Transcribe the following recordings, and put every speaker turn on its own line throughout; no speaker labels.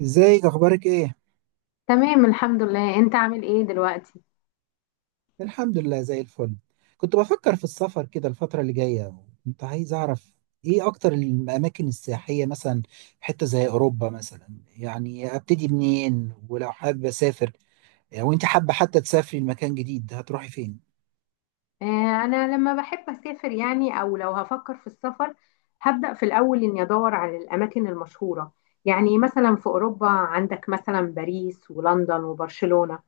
ازيك اخبارك ايه؟
تمام الحمد لله، انت عامل ايه دلوقتي؟
الحمد لله زي الفل. كنت بفكر في السفر كده الفترة اللي جاية. كنت عايز اعرف ايه اكتر الاماكن السياحية مثلا في حتة زي اوروبا مثلا. يعني ابتدي منين ولو حابة اسافر؟ او انت حابة حتى تسافري لمكان جديد، هتروحي فين؟
آه انا لما بحب اسافر يعني او لو هفكر في السفر، هبدأ في الاول اني ادور على الاماكن المشهورة. يعني مثلا في اوروبا عندك مثلا باريس ولندن وبرشلونة.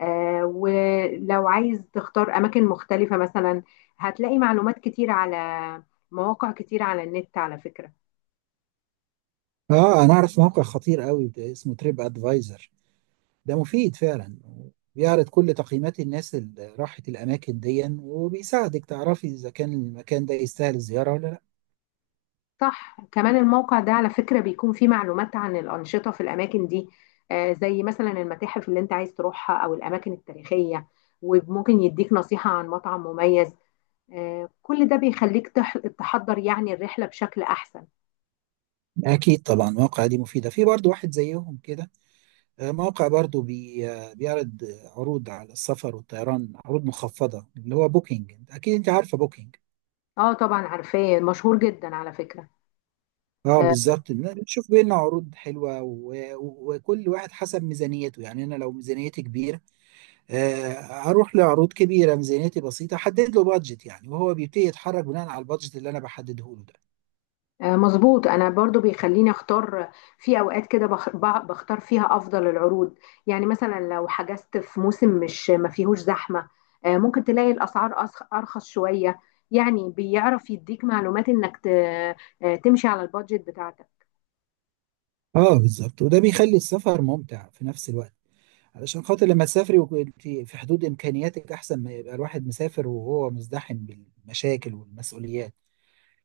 آه، ولو عايز تختار اماكن مختلفة مثلا هتلاقي معلومات كتير على مواقع كتير على النت على فكرة.
اه، انا اعرف موقع خطير قوي اسمه تريب ادفايزر. ده مفيد فعلا. بيعرض كل تقييمات الناس اللي راحت الاماكن دي، وبيساعدك تعرفي اذا كان المكان ده يستاهل الزيارة ولا لا.
صح، كمان الموقع ده على فكرة بيكون فيه معلومات عن الأنشطة في الأماكن دي، آه، زي مثلا المتاحف اللي أنت عايز تروحها أو الأماكن التاريخية، وممكن يديك نصيحة عن مطعم مميز. آه، كل ده بيخليك تحضر يعني الرحلة بشكل أحسن.
أكيد طبعا مواقع دي مفيدة، في برضو واحد زيهم كده. موقع برضو بي بيعرض عروض على السفر والطيران، عروض مخفضة، اللي هو بوكينج. أكيد أنت عارفة بوكينج.
اه طبعا عارفاه، مشهور جدا على فكرة.
اه
آه،
بالظبط. بتشوف بينا عروض حلوة وكل واحد حسب ميزانيته. يعني أنا لو ميزانيتي كبيرة، آه، أروح لعروض كبيرة. ميزانيتي بسيطة، أحدد له بادجت يعني، وهو بيبتدي يتحرك بناء على البادجت اللي أنا بحدده له ده.
مظبوط، انا برضو بيخليني اختار في اوقات كده، بختار فيها افضل العروض. يعني مثلا لو حجزت في موسم مش ما فيهوش زحمة، آه، ممكن تلاقي الاسعار ارخص شوية. يعني بيعرف يديك معلومات انك تمشي على البادجت بتاعتك.
اه بالظبط، وده بيخلي السفر ممتع في نفس الوقت. علشان خاطر لما تسافري وكنت في حدود إمكانياتك، أحسن ما يبقى الواحد مسافر وهو مزدحم بالمشاكل والمسؤوليات.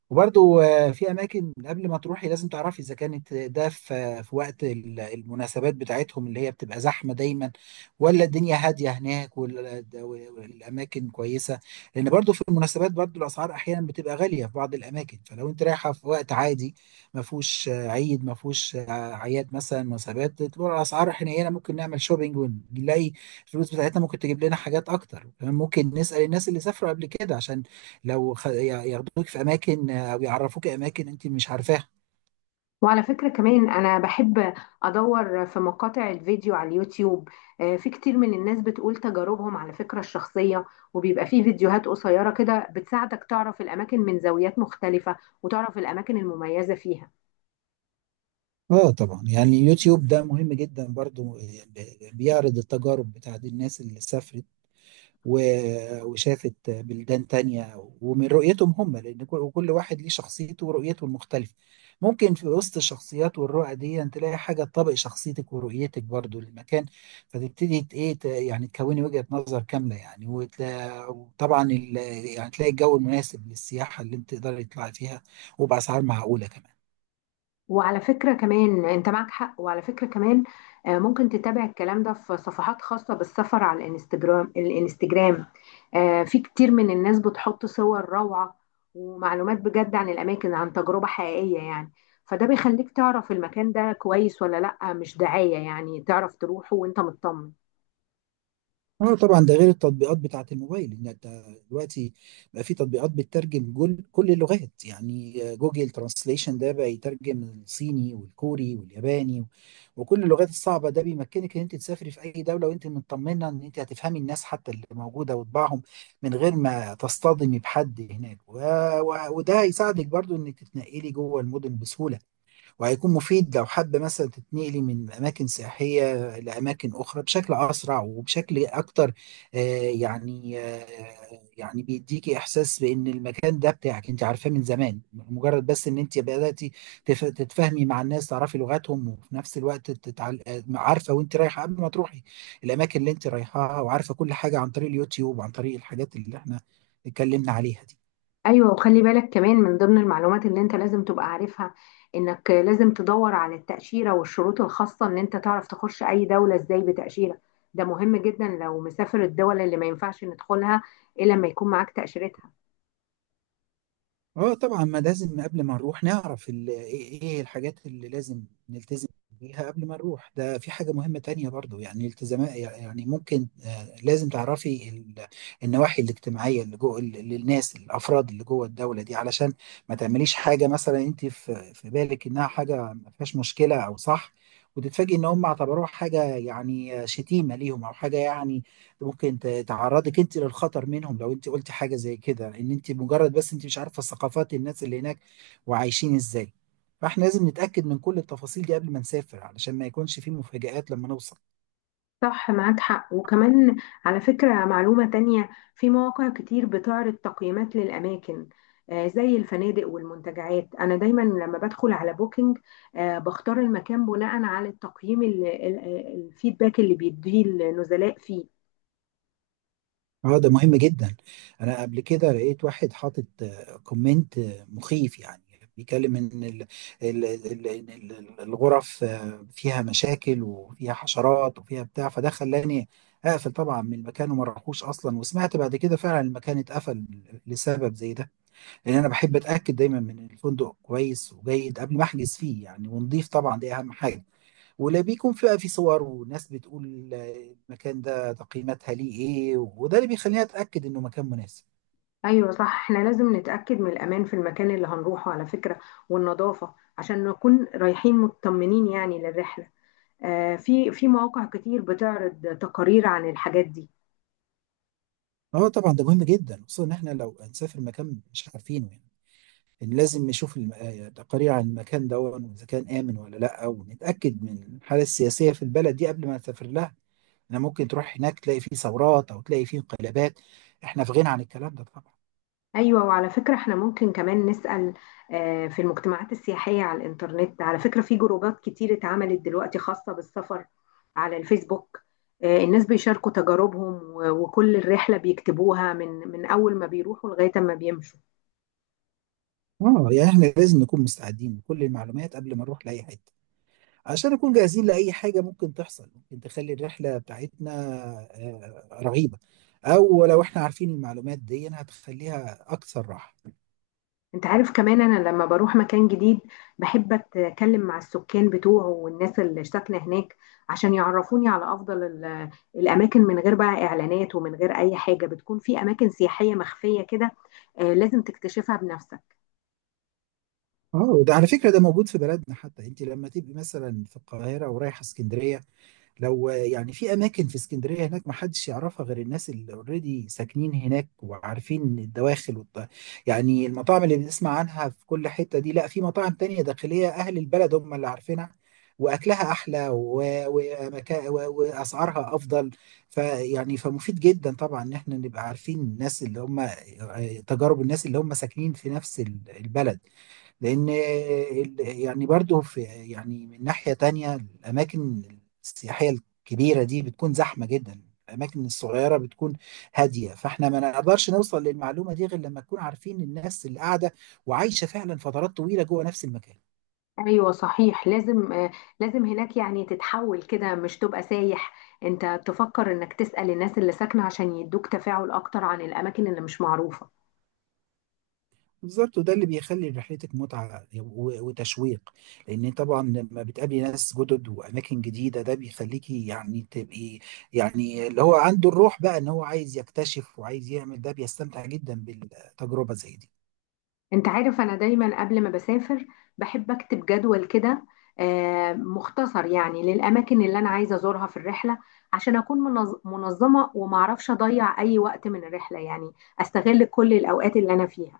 وبرضو في اماكن قبل ما تروحي لازم تعرفي اذا كانت ده في وقت المناسبات بتاعتهم، اللي هي بتبقى زحمه دايما، ولا الدنيا هاديه هناك والاماكن كويسه. لان برضو في المناسبات برضو الاسعار احيانا بتبقى غاليه في بعض الاماكن، فلو انت رايحه في وقت عادي، ما فيهوش عيد، ما فيهوش اعياد مثلا، مناسبات، تبقى الاسعار حنينه. ممكن نعمل شوبينج ونلاقي الفلوس بتاعتنا ممكن تجيب لنا حاجات اكتر كمان. ممكن نسال الناس اللي سافروا قبل كده، عشان لو ياخدوك في اماكن، او يعرفوك اماكن انت مش عارفاها.
وعلى فكرة كمان أنا بحب أدور في مقاطع الفيديو على اليوتيوب. آه، في كتير من الناس بتقول تجاربهم على فكرة الشخصية، وبيبقى في فيديوهات قصيرة كده بتساعدك تعرف الأماكن من زاويات مختلفة وتعرف الأماكن المميزة فيها.
اه طبعا، يعني يوتيوب ده مهم جدا برضو. بيعرض التجارب بتاعت الناس اللي سافرت وشافت بلدان تانية، ومن رؤيتهم هم، لأن كل وكل واحد ليه شخصيته ورؤيته المختلفة. ممكن في وسط الشخصيات والرؤى دي أن تلاقي حاجة تطابق شخصيتك ورؤيتك برضو للمكان، فتبتدي إيه، يعني تكوني وجهة نظر كاملة، يعني، وطبعا يعني تلاقي الجو المناسب للسياحة اللي أنت تقدري تطلعي فيها، وبأسعار معقولة كمان.
وعلى فكرة كمان انت معك حق، وعلى فكرة كمان آه، ممكن تتابع الكلام ده في صفحات خاصة بالسفر على الانستجرام. الانستجرام آه، في كتير من الناس بتحط صور روعة ومعلومات بجد عن الأماكن، عن تجربة حقيقية يعني. فده بيخليك تعرف المكان ده كويس ولا لأ، مش دعاية، يعني تعرف تروحه وانت مطمن.
اه طبعا، ده غير التطبيقات بتاعت الموبايل. ان انت دلوقتي بقى في تطبيقات بتترجم جول كل اللغات. يعني جوجل ترانسليشن ده بقى يترجم الصيني والكوري والياباني وكل اللغات الصعبة. ده بيمكنك ان انت تسافري في اي دولة وانت مطمنة ان انت هتفهمي الناس حتى اللي موجودة وطباعهم، من غير ما تصطدمي بحد هناك. وده هيساعدك برضو انك تتنقلي جوه المدن بسهولة، وهيكون مفيد لو حابة مثلا تتنقلي من أماكن سياحية لأماكن أخرى بشكل أسرع وبشكل أكتر. آه، يعني آه، يعني بيديكي إحساس بإن المكان ده بتاعك، أنت عارفاه من زمان. مجرد بس إن أنت بدأتي تتفاهمي مع الناس، تعرفي لغاتهم، وفي نفس الوقت تتعل... آه، عارفة، وأنت رايحة قبل ما تروحي الأماكن اللي أنت رايحاها، وعارفة كل حاجة عن طريق اليوتيوب وعن طريق الحاجات اللي إحنا اتكلمنا عليها دي.
ايوه، وخلي بالك كمان من ضمن المعلومات اللي انت لازم تبقى عارفها، انك لازم تدور على التأشيرة والشروط الخاصة ان انت تعرف تخش اي دولة ازاي بتأشيرة. ده مهم جدا لو مسافر الدول اللي ما ينفعش ندخلها الا لما يكون معاك تأشيرتها.
اه طبعا، ما لازم قبل ما نروح نعرف ال- ايه إيه الحاجات اللي لازم نلتزم بيها قبل ما نروح. ده في حاجة مهمة تانية برضو، يعني التزامات، يعني ممكن، لازم تعرفي النواحي الاجتماعية اللي جوه للناس، الأفراد اللي جوه الدولة دي، علشان ما تعمليش حاجة مثلا انت في بالك انها حاجة ما فيهاش مشكلة او صح، وتتفاجئي ان هم اعتبروها حاجة، يعني شتيمة ليهم، او حاجة يعني ممكن تعرضك انت للخطر منهم. لو انت قلتي حاجه زي كده، ان انت مجرد بس انت مش عارفه ثقافات الناس اللي هناك وعايشين ازاي، فاحنا لازم نتاكد من كل التفاصيل دي قبل ما نسافر، علشان ما يكونش في مفاجآت لما نوصل.
صح، معاك حق، وكمان على فكرة معلومة تانية، في مواقع كتير بتعرض تقييمات للأماكن، آه، زي الفنادق والمنتجعات. أنا دايما لما بدخل على بوكينج، آه، بختار المكان بناء على الفيدباك اللي بيديه النزلاء فيه.
اه، ده مهم جدا. انا قبل كده لقيت واحد حاطط كومنت مخيف يعني، بيتكلم ان إن الغرف فيها مشاكل وفيها حشرات وفيها بتاع. فده خلاني اقفل طبعا من المكان وما راحوش اصلا، وسمعت بعد كده فعلا المكان اتقفل لسبب زي ده. لان انا بحب اتاكد دايما من الفندق كويس وجيد قبل ما احجز فيه يعني، ونضيف طبعا، دي اهم حاجه. ولا بيكون فيها في صور وناس بتقول المكان ده تقييماتها ليه ايه، وده اللي بيخليني اتاكد انه مكان مناسب.
أيوة صح، احنا لازم نتأكد من الأمان في المكان اللي هنروحه على فكرة، والنظافة، عشان نكون رايحين مطمنين يعني للرحلة. آه، في مواقع كتير بتعرض تقارير عن الحاجات دي.
اه طبعا، ده مهم جدا خصوصا ان احنا لو هنسافر مكان مش عارفينه يعني، إن لازم نشوف تقارير عن المكان ده واذا كان امن ولا لا، ونتاكد من الحاله السياسيه في البلد دي قبل ما نسافر لها. انا ممكن تروح هناك تلاقي فيه ثورات او تلاقي فيه انقلابات، احنا في غنى عن الكلام ده طبعا.
ايوه، وعلى فكره احنا ممكن كمان نسال، آه، في المجتمعات السياحيه على الانترنت. على فكره في جروبات كتير اتعملت دلوقتي خاصه بالسفر على الفيسبوك. آه، الناس بيشاركوا تجاربهم وكل الرحله بيكتبوها من اول ما بيروحوا لغايه ما بيمشوا.
اه، يعني احنا لازم نكون مستعدين بكل المعلومات قبل ما نروح لاي حته، عشان نكون جاهزين لأي حاجة ممكن تحصل، ممكن تخلي الرحلة بتاعتنا رهيبة. أو لو إحنا عارفين المعلومات دي، هتخليها أكثر راحة.
انت عارف كمان، انا لما بروح مكان جديد بحب اتكلم مع السكان بتوعه والناس اللي ساكنه هناك عشان يعرفوني على افضل الاماكن، من غير بقى اعلانات ومن غير اي حاجه. بتكون في اماكن سياحيه مخفيه كده، آه، لازم تكتشفها بنفسك.
اه، وده على فكرة ده موجود في بلدنا حتى. أنت لما تبقي مثلا في القاهرة ورايحة اسكندرية، لو يعني في اماكن في اسكندريه هناك ما حدش يعرفها غير الناس اللي اوريدي ساكنين هناك وعارفين الدواخل يعني المطاعم اللي بنسمع عنها في كل حته دي، لا، في مطاعم تانية داخليه اهل البلد هم اللي عارفينها، واكلها احلى واسعارها افضل. فيعني فمفيد جدا طبعا ان احنا نبقى عارفين الناس اللي هم، تجارب الناس اللي هم ساكنين في نفس البلد. لان يعني برضو في يعني من ناحية تانية الاماكن السياحية الكبيرة دي بتكون زحمة جدا، الاماكن الصغيرة بتكون هادية، فاحنا ما نقدرش نوصل للمعلومة دي غير لما نكون عارفين الناس اللي قاعدة وعايشة فعلا فترات طويلة جوه نفس المكان.
ايوه صحيح، لازم آه، لازم هناك يعني تتحول كده مش تبقى سايح. انت تفكر انك تسأل الناس اللي ساكنه عشان يدوك تفاعل اكتر عن الاماكن اللي مش معروفه.
بالظبط، وده اللي بيخلي رحلتك متعة وتشويق. لأن طبعا لما بتقابلي ناس جدد وأماكن جديدة، ده بيخليكي يعني تبقي، يعني اللي هو عنده الروح بقى إن هو عايز يكتشف وعايز يعمل، ده بيستمتع جدا بالتجربة زي دي.
انت عارف انا دايما قبل ما بسافر بحب اكتب جدول كده، آه، مختصر يعني للاماكن اللي انا عايزه ازورها في الرحله، عشان اكون منظمه وما اعرفش اضيع اي وقت من الرحله، يعني استغل كل الاوقات اللي انا فيها.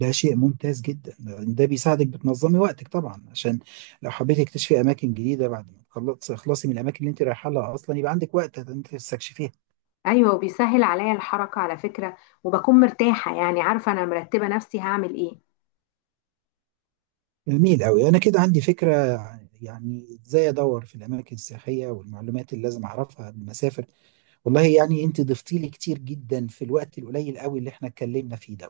ده شيء ممتاز جدا، ده بيساعدك بتنظمي وقتك طبعا، عشان لو حبيتي تكتشفي أماكن جديدة بعد ما تخلصي من الأماكن اللي أنت رايحة لها أصلا، يبقى عندك وقت إن أنت تستكشفيها.
ايوه، وبيسهل عليا الحركه على فكره، وبكون مرتاحه يعني، عارفه انا مرتبه نفسي هعمل ايه.
جميل أوي، أنا كده عندي فكرة يعني إزاي أدور في الأماكن السياحية والمعلومات اللي لازم أعرفها قبل ما أسافر. والله يعني أنت ضفتي لي كتير جدا في الوقت القليل أوي اللي إحنا اتكلمنا فيه ده.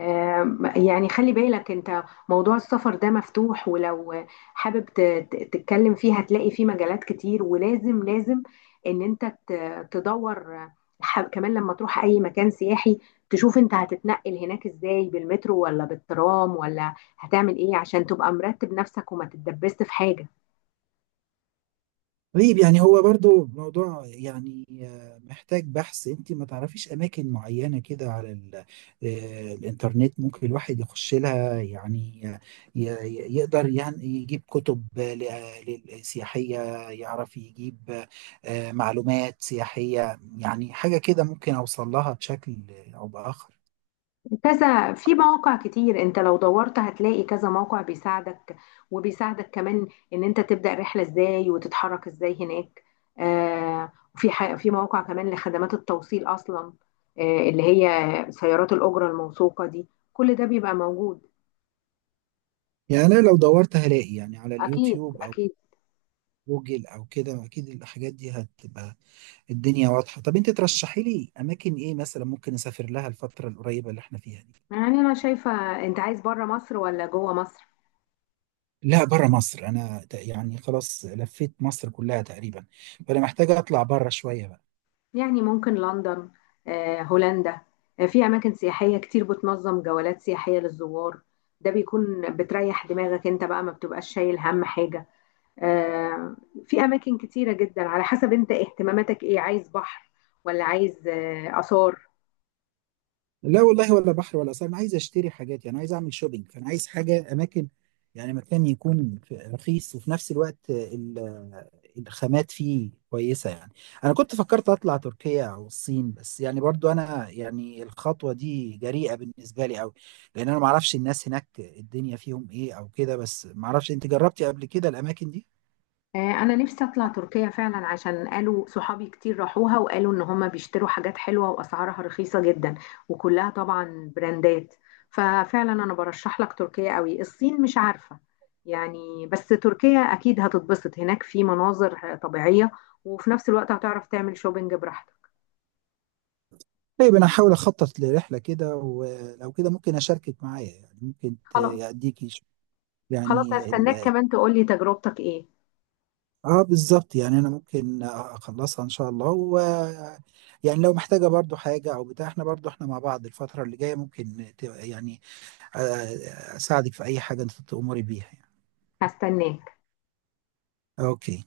يعني خلي بالك انت، موضوع السفر ده مفتوح، ولو حابب تتكلم فيه هتلاقي فيه مجالات كتير. ولازم ان انت تدور. كمان لما تروح اي مكان سياحي، تشوف انت هتتنقل هناك ازاي، بالمترو ولا بالترام ولا هتعمل ايه، عشان تبقى مرتب نفسك وما تتدبست في حاجة.
طيب، يعني هو برضو موضوع يعني محتاج بحث. انت ما تعرفيش اماكن معينة كده على الانترنت، ممكن الواحد يخش لها يعني، ي- يقدر يعني يجيب كتب سياحية، يعرف يجيب معلومات سياحية، يعني حاجة كده ممكن اوصل لها بشكل او باخر.
كذا في مواقع كتير، انت لو دورت هتلاقي كذا موقع بيساعدك، وبيساعدك كمان ان انت تبدأ رحلة ازاي وتتحرك ازاي هناك. آه، في في مواقع كمان لخدمات التوصيل اصلا، آه، اللي هي سيارات الأجرة الموثوقة دي، كل ده بيبقى موجود.
يعني انا لو دورت هلاقي يعني على
اكيد،
اليوتيوب او
اكيد.
جوجل او كده، اكيد الحاجات دي هتبقى الدنيا واضحة. طب انت ترشحي لي اماكن ايه مثلا ممكن اسافر لها الفترة القريبة اللي احنا فيها دي؟
يعني انا شايفة، انت عايز بره مصر ولا جوه مصر؟
لا، بره مصر. انا يعني خلاص لفيت مصر كلها تقريبا، فانا محتاج اطلع بره شوية بقى.
يعني ممكن لندن، آه، هولندا، آه، في أماكن سياحية كتير بتنظم جولات سياحية للزوار. ده بيكون بتريح دماغك انت بقى، ما بتبقاش شايل هم حاجة. آه، في أماكن كتيرة جدا على حسب انت اهتماماتك ايه، عايز بحر ولا عايز آه، آثار.
لا والله، ولا بحر ولا ساحل، انا عايز اشتري حاجات، يعني عايز اعمل شوبينج، فانا عايز حاجه اماكن، يعني مكان يكون رخيص، وفي نفس الوقت الخامات فيه كويسه يعني. انا كنت فكرت اطلع تركيا او الصين، بس يعني برضو انا يعني الخطوه دي جريئه بالنسبه لي قوي، لان انا ما اعرفش الناس هناك الدنيا فيهم ايه او كده، بس ما اعرفش، انت جربتي قبل كده الاماكن دي؟
آه، انا نفسي اطلع تركيا فعلا، عشان قالوا صحابي كتير راحوها وقالوا ان هم بيشتروا حاجات حلوة واسعارها رخيصة جدا، وكلها طبعا براندات. ففعلا انا برشح لك تركيا قوي. الصين مش عارفة يعني، بس تركيا اكيد هتتبسط هناك في مناظر طبيعية، وفي نفس الوقت هتعرف تعمل شوبينج براحتك.
طيب انا هحاول اخطط لرحله كده، ولو كده ممكن اشاركك معايا، يعني ممكن
خلاص،
اديكي
خلاص
يعني.
هستناك كمان تقولي تجربتك ايه.
اه بالظبط، يعني انا ممكن اخلصها ان شاء الله، و يعني لو محتاجه برضو حاجه او بتاع، احنا برضو احنا مع بعض الفتره اللي جايه، ممكن يعني، اساعدك في اي حاجه انت تأمري بيها يعني.
هستناك.
اوكي.